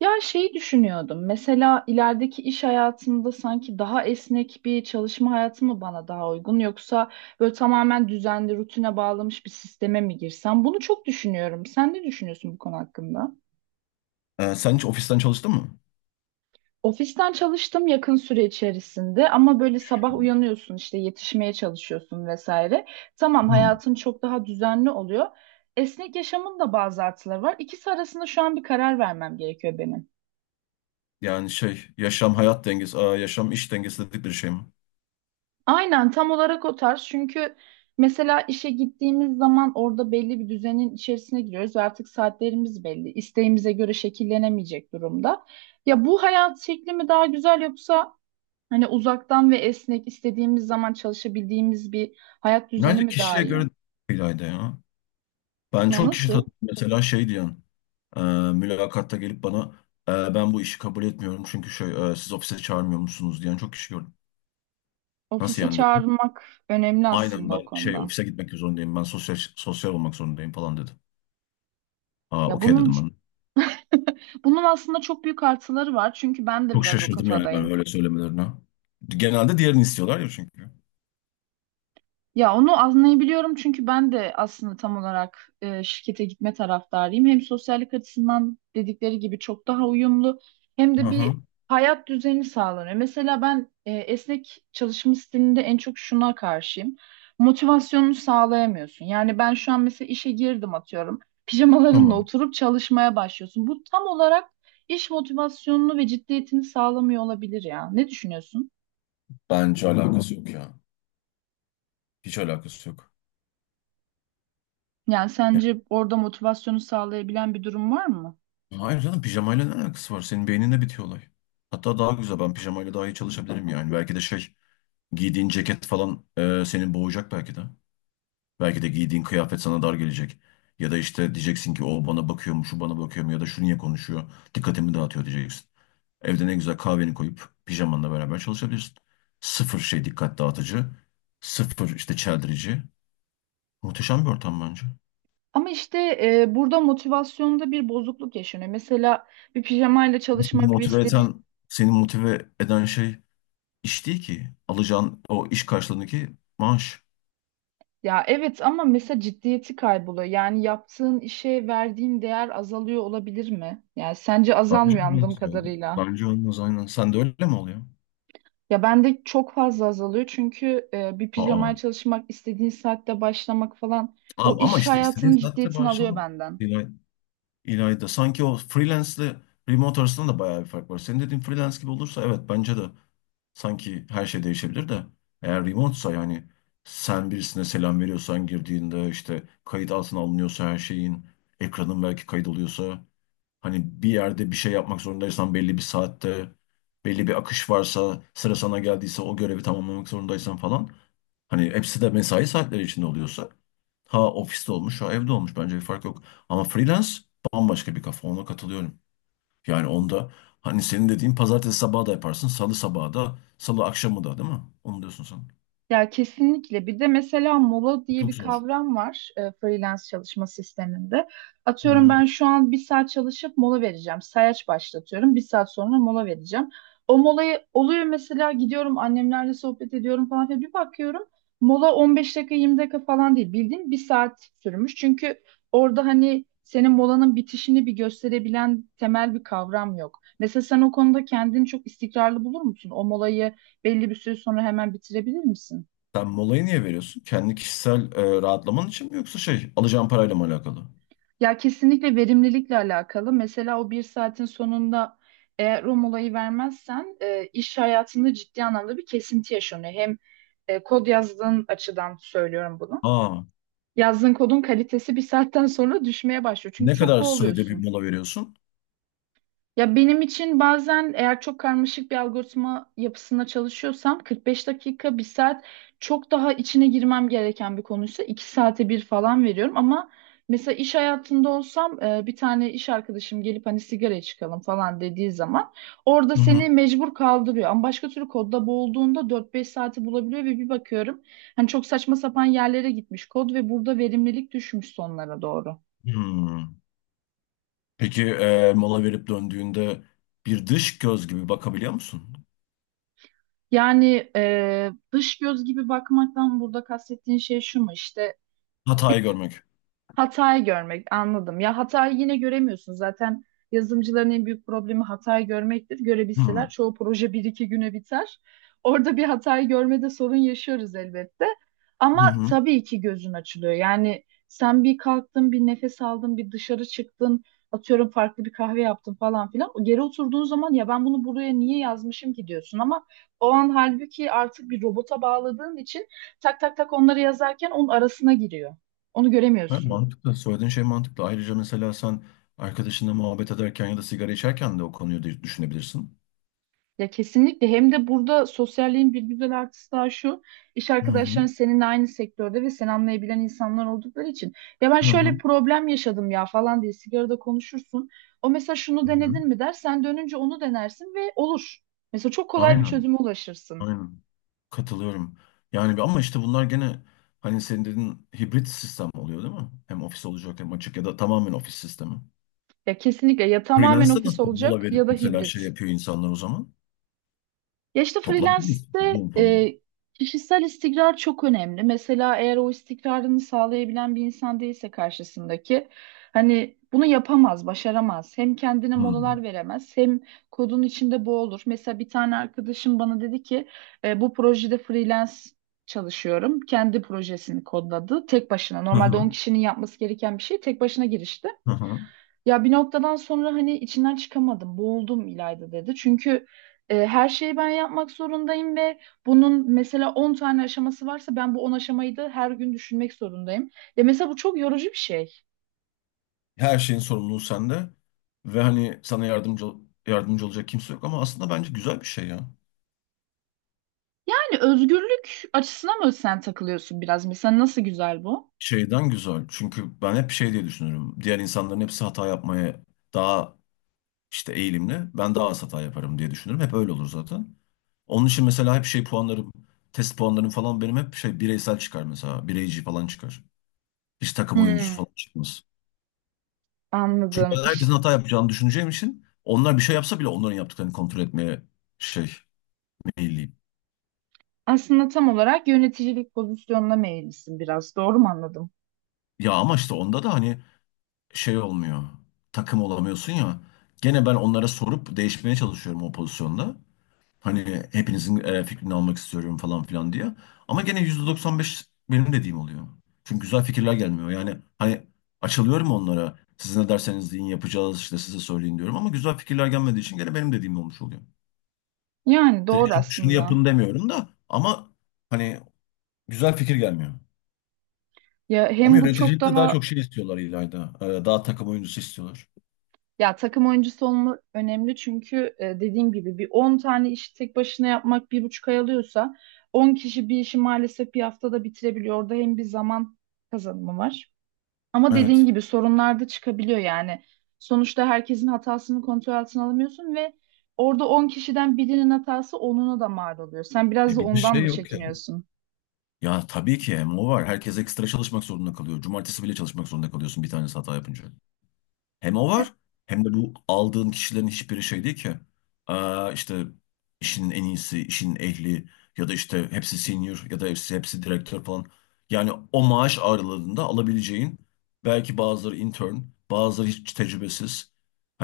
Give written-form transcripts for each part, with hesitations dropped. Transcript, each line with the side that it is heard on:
right: Ya şeyi düşünüyordum. Mesela ilerideki iş hayatımda sanki daha esnek bir çalışma hayatı mı bana daha uygun yoksa böyle tamamen düzenli rutine bağlamış bir sisteme mi girsem? Bunu çok düşünüyorum. Sen ne düşünüyorsun bu konu hakkında?
left: Sen hiç ofisten çalıştın mı?
right: Ofisten çalıştım yakın süre içerisinde ama böyle sabah uyanıyorsun işte yetişmeye çalışıyorsun vesaire. Tamam
left: Hmm.
right: hayatın çok daha düzenli oluyor. Esnek yaşamın da bazı artıları var. İkisi arasında şu an bir karar vermem gerekiyor benim.
left: Yani şey, yaşam iş dengesi dedikleri şey mi?
right: Aynen tam olarak o tarz. Çünkü mesela işe gittiğimiz zaman orada belli bir düzenin içerisine giriyoruz ve artık saatlerimiz belli. İsteğimize göre şekillenemeyecek durumda. Ya bu hayat şekli mi daha güzel yoksa hani uzaktan ve esnek istediğimiz zaman çalışabildiğimiz bir hayat düzeni
left: Bence
right: mi daha
left: kişiye
right: iyi?
left: göre değil Ayda ya. Ben
right: Ya
left: çok kişi
right: nasıl?
left: tanıdım mesela şey diyen, e, mülakatta gelip bana ben bu işi kabul etmiyorum çünkü şey, siz ofise çağırmıyor musunuz diyen çok kişi gördüm. Nasıl
right: Ofise
left: yani dedim.
right: çağrılmak önemli
left: Aynen
right: aslında o
left: ben şey
right: konuda.
left: ofise gitmek zorundayım, ben sosyal sosyal olmak zorundayım falan dedi. Aa,
right: Ya
left: okey
right: bunun
left: dedim ben.
right: bunun aslında çok büyük artıları var. Çünkü ben de
left: Çok
right: biraz o
left: şaşırdım yani ben
right: kafadayım.
left: öyle söylemelerine. Genelde diğerini istiyorlar ya çünkü.
right: Ya onu anlayabiliyorum çünkü ben de aslında tam olarak şirkete gitme taraftarıyım. Hem sosyallik açısından dedikleri gibi çok daha uyumlu hem de
left: Aha,
right: bir hayat düzeni sağlanıyor. Mesela ben esnek çalışma stilinde en çok şuna karşıyım. Motivasyonunu sağlayamıyorsun. Yani ben şu an mesela işe girdim atıyorum. Pijamalarınla
left: tamam.
right: oturup çalışmaya başlıyorsun. Bu tam olarak iş motivasyonunu ve ciddiyetini sağlamıyor olabilir ya. Ne düşünüyorsun?
left: Bence alakası yok ya. Hiç alakası yok.
right: Yani
left: Yani,
right: sence orada motivasyonu sağlayabilen bir durum var mı?
left: hayır canım pijamayla ne alakası var? Senin beyninde bitiyor olay. Hatta daha güzel ben pijamayla daha iyi çalışabilirim yani. Belki de şey giydiğin ceket falan senin boğacak belki de. Belki de giydiğin kıyafet sana dar gelecek. Ya da işte diyeceksin ki o bana bakıyor mu, şu bana bakıyor mu ya da şu niye konuşuyor, dikkatimi dağıtıyor diyeceksin. Evde ne güzel kahveni koyup pijamanla beraber çalışabilirsin. Sıfır şey dikkat dağıtıcı, sıfır işte çeldirici. Muhteşem bir ortam bence.
right: Ama işte burada motivasyonda bir bozukluk yaşanıyor. Mesela bir pijamayla
left: Seni
right: çalışmak ve
left: motive
right: istediğin
left: eden, seni motive eden şey iş değil ki. Alacağın o iş karşılığındaki maaş.
right: ya evet ama mesela ciddiyeti kayboluyor. Yani yaptığın işe verdiğin değer azalıyor olabilir mi? Yani sence
left: Bence
right: azalmıyor anladığım
left: olmaz yani.
right: kadarıyla.
left: Bence olmaz aynen. Sen de öyle mi oluyor?
right: Ya bende çok fazla azalıyor çünkü bir pijamaya
left: Aa.
right: çalışmak, istediğin saatte başlamak falan o
left: Abi, ama
right: iş
left: işte istediğin
right: hayatının
left: saatte
right: ciddiyetini alıyor
left: başlamak
right: benden.
left: İlay, İlayda. Sanki o freelance ile remote arasında da bayağı bir fark var. Senin dediğin freelance gibi olursa evet bence de sanki her şey değişebilir de eğer remote'sa yani sen birisine selam veriyorsan girdiğinde işte kayıt altına alınıyorsa her şeyin ekranın belki kaydoluyorsa hani bir yerde bir şey yapmak zorundaysan belli bir saatte, belli bir akış varsa, sıra sana geldiyse o görevi tamamlamak zorundaysan falan. Hani hepsi de mesai saatleri içinde oluyorsa. Ha ofiste olmuş, ha evde olmuş bence bir fark yok. Ama freelance bambaşka bir kafa, ona katılıyorum. Yani onda hani senin dediğin pazartesi sabahı da yaparsın, salı sabahı da, salı akşamı da değil mi? Onu diyorsun sen.
right: Ya kesinlikle. Bir de mesela mola diye
left: Çok
right: bir
left: zor.
right: kavram var freelance çalışma sisteminde.
left: Hı
right: Atıyorum
left: hı.
right: ben şu an bir saat çalışıp mola vereceğim. Sayaç başlatıyorum. Bir saat sonra mola vereceğim. O molayı oluyor mesela gidiyorum annemlerle sohbet ediyorum falan filan. Bir bakıyorum mola 15 dakika 20 dakika falan değil. Bildiğin bir saat sürmüş. Çünkü orada hani senin molanın bitişini bir gösterebilen temel bir kavram yok. Mesela sen o konuda kendini çok istikrarlı bulur musun? O molayı belli bir süre sonra hemen bitirebilir misin?
left: Sen molayı niye veriyorsun? Kendi kişisel rahatlaman için mi yoksa şey alacağın parayla mı alakalı?
right: Ya kesinlikle verimlilikle alakalı. Mesela o bir saatin sonunda eğer o molayı vermezsen iş hayatında ciddi anlamda bir kesinti yaşanıyor. Hem kod yazdığın açıdan söylüyorum bunu.
left: Aa.
right: Yazdığın kodun kalitesi bir saatten sonra düşmeye başlıyor. Çünkü
left: Ne
right: çok
left: kadar sürede bir
right: boğuluyorsun.
left: mola veriyorsun?
right: Ya benim için bazen eğer çok karmaşık bir algoritma yapısında çalışıyorsam 45 dakika, bir saat çok daha içine girmem gereken bir konuysa 2 saate bir falan veriyorum. Ama mesela iş hayatında olsam bir tane iş arkadaşım gelip hani sigaraya çıkalım falan dediği zaman orada
left: Hı hı.
right: seni mecbur kaldırıyor. Ama başka türlü kodda boğulduğunda 4-5 saati bulabiliyor ve bir bakıyorum hani çok saçma sapan yerlere gitmiş kod ve burada verimlilik düşmüş sonlara doğru.
left: Hmm. Peki mola verip döndüğünde bir dış göz gibi bakabiliyor musun?
right: Yani dış göz gibi bakmaktan burada kastettiğin şey şu mu? İşte.
left: Hatayı görmek.
right: Hatayı görmek, anladım. Ya hatayı yine göremiyorsun. Zaten yazılımcıların en büyük problemi hatayı görmektir. Görebilseler
left: Hmm.
right: çoğu proje bir iki güne biter. Orada bir hatayı görmede sorun yaşıyoruz elbette.
left: Hı
right: Ama
left: hı.
right: tabii ki gözün açılıyor. Yani sen bir kalktın, bir nefes aldın, bir dışarı çıktın, atıyorum farklı bir kahve yaptın falan filan. O Geri oturduğun zaman ya ben bunu buraya niye yazmışım ki diyorsun ama o an halbuki artık bir robota bağladığın için tak tak tak onları yazarken onun arasına giriyor. Onu
left: Evet,
right: göremiyorsun.
left: mantıklı. Söylediğin şey mantıklı. Ayrıca mesela sen arkadaşınla muhabbet ederken ya da sigara içerken de o konuyu da düşünebilirsin.
right: Ya kesinlikle hem de burada sosyalliğin bir güzel artısı daha şu iş
left: Hı hı.
right: arkadaşların seninle aynı sektörde ve seni anlayabilen insanlar oldukları için ya ben
left: Hı
right: şöyle bir
left: hı.
right: problem yaşadım ya falan diye sigarada konuşursun. O mesela şunu
left: Hı hı.
right: denedin mi der sen dönünce onu denersin ve olur. Mesela çok kolay bir
left: Aynen.
right: çözüme ulaşırsın.
left: Aynen. Katılıyorum. Yani bir ama işte bunlar gene hani senin dediğin hibrit sistem oluyor değil mi? Hem ofis olacak hem açık ya da tamamen ofis sistemi.
right: Ya kesinlikle ya tamamen
left: Freelance'de
right: ofis
left: nasıl mola
right: olacak
left: verip
right: ya da
left: mesela şey
right: hibrit.
left: yapıyor insanlar o zaman?
right: Ya işte
left: Toplantı mı istiyor?
right: freelance'de
left: Zoom falan.
right: kişisel istikrar çok önemli. Mesela eğer o istikrarını sağlayabilen bir insan değilse karşısındaki hani bunu yapamaz, başaramaz. Hem kendine
left: Hmm.
right: molalar veremez hem kodun içinde boğulur. Mesela bir tane arkadaşım bana dedi ki bu projede freelance çalışıyorum. Kendi projesini kodladı tek başına.
left: Hı
right: Normalde
left: hı.
right: 10 kişinin yapması gereken bir şey tek başına girişti.
left: Hı hı.
right: Ya bir noktadan sonra hani içinden çıkamadım, boğuldum İlayda dedi. Çünkü her şeyi ben yapmak zorundayım ve bunun mesela 10 tane aşaması varsa ben bu 10 aşamayı da her gün düşünmek zorundayım. Ya mesela bu çok yorucu bir şey.
left: Her şeyin sorumluluğu sende ve hani sana yardımcı olacak kimse yok ama aslında bence güzel bir şey ya.
right: Yani özgürlük açısına mı sen takılıyorsun biraz? Mesela nasıl güzel bu?
left: Şeyden güzel. Çünkü ben hep şey diye düşünürüm. Diğer insanların hepsi hata yapmaya daha işte eğilimli. Ben daha az hata yaparım diye düşünürüm. Hep öyle olur zaten. Onun için mesela hep şey puanlarım, test puanlarım falan benim hep şey bireysel çıkar mesela. Bireyci falan çıkar. Hiç takım oyuncusu
right: Hmm,
left: falan çıkmaz. Çünkü
right: anladım.
left: ben
right: İşte
left: herkesin hata yapacağını düşüneceğim için onlar bir şey yapsa bile onların yaptıklarını kontrol etmeye şey meyilliyim.
right: aslında tam olarak yöneticilik pozisyonuna meyillisin biraz. Doğru mu anladım?
left: Ya ama işte onda da hani şey olmuyor. Takım olamıyorsun ya. Gene ben onlara sorup değişmeye çalışıyorum o pozisyonda. Hani hepinizin fikrini almak istiyorum falan filan diye. Ama gene %95 benim dediğim oluyor. Çünkü güzel fikirler gelmiyor. Yani hani açılıyorum onlara. Siz ne derseniz deyin yapacağız işte size söyleyin diyorum. Ama güzel fikirler gelmediği için gene benim dediğim olmuş oluyor.
right: Yani doğru
left: Direkt şunu, şunu
right: aslında.
left: yapın demiyorum da ama hani güzel fikir gelmiyor.
right: Ya
left: Ama
right: hem bu çok
left: yöneticilikte daha
right: daha
left: çok şey istiyorlar İlayda. Daha takım oyuncusu istiyorlar.
right: Ya takım oyuncusu olma önemli çünkü dediğim gibi bir 10 tane işi tek başına yapmak bir buçuk ay alıyorsa 10 kişi bir işi maalesef bir haftada bitirebiliyor. Orada hem bir zaman kazanımı var. Ama dediğin
left: Evet.
right: gibi sorunlar da çıkabiliyor yani. Sonuçta herkesin hatasını kontrol altına alamıyorsun ve orada 10 kişiden birinin hatası onuna da mal oluyor. Sen biraz
left: E
right: da
left: bir de
right: ondan
left: şey
right: mı
left: yok ya.
right: çekiniyorsun?
left: Ya tabii ki hem o var. Herkes ekstra çalışmak zorunda kalıyor. Cumartesi bile çalışmak zorunda kalıyorsun bir tanesi hata yapınca. Hem o var hem de bu aldığın kişilerin hiçbiri şey değil ki. Aa, işte işin en iyisi, işin ehli ya da işte hepsi senior ya da hepsi direktör falan. Yani o maaş aralığında alabileceğin belki bazıları intern, bazıları hiç tecrübesiz.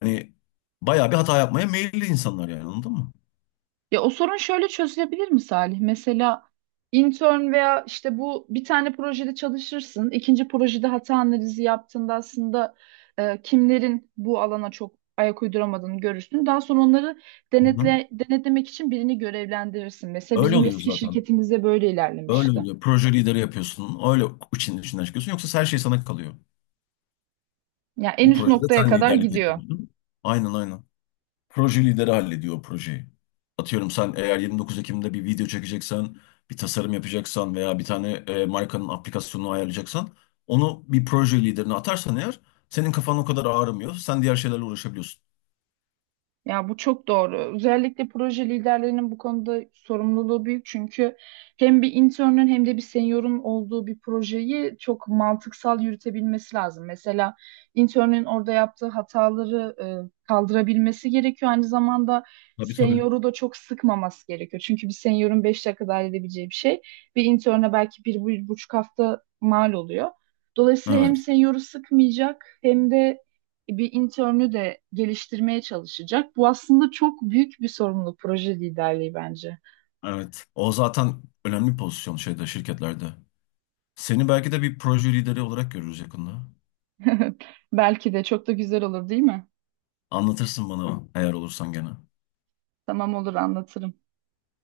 left: Hani bayağı bir hata yapmaya meyilli insanlar yani anladın mı?
right: Ya o sorun şöyle çözülebilir mi Salih? Mesela intern veya işte bu bir tane projede çalışırsın. İkinci projede hata analizi yaptığında aslında kimlerin bu alana çok ayak uyduramadığını görürsün. Daha sonra onları
left: Hı.
right: denetlemek için birini görevlendirirsin. Mesela
left: Öyle
right: bizim
left: oluyor
right: eski
left: zaten.
right: şirketimizde böyle
left: Öyle
right: ilerlemişti.
left: oluyor. Proje lideri yapıyorsun. Öyle içinden çıkıyorsun. Yoksa her şey sana kalıyor.
right: Ya en
left: Bu
right: üst
left: projede
right: noktaya
left: sen
right: kadar
left: liderlik
right: gidiyor.
left: ediyorsun. Aynen, aynen. Proje lideri hallediyor o projeyi. Atıyorum sen eğer 29 Ekim'de bir video çekeceksen, bir tasarım yapacaksan veya bir tane markanın aplikasyonunu ayarlayacaksan onu bir proje liderine atarsan eğer senin kafan o kadar ağrımıyor. Sen diğer şeylerle uğraşabiliyorsun.
right: Ya bu çok doğru. Özellikle proje liderlerinin bu konuda sorumluluğu büyük çünkü hem bir internün hem de bir seniorun olduğu bir projeyi çok mantıksal yürütebilmesi lazım. Mesela internün orada yaptığı hataları kaldırabilmesi gerekiyor. Aynı zamanda
left: Tabii, tabii.
right: senioru da çok sıkmaması gerekiyor. Çünkü bir seniorun 5 dakikada halledebileceği bir şey bir interne belki bir, bir buçuk hafta mal oluyor. Dolayısıyla hem
left: Evet,
right: senioru sıkmayacak hem de bir internü de geliştirmeye çalışacak. Bu aslında çok büyük bir sorumluluk proje liderliği bence.
left: evet. O zaten önemli bir pozisyon şeyde şirketlerde. Seni belki de bir proje lideri olarak görürüz yakında.
right: Belki de çok da güzel olur değil mi?
left: Anlatırsın bana eğer olursan gene.
right: Tamam olur anlatırım.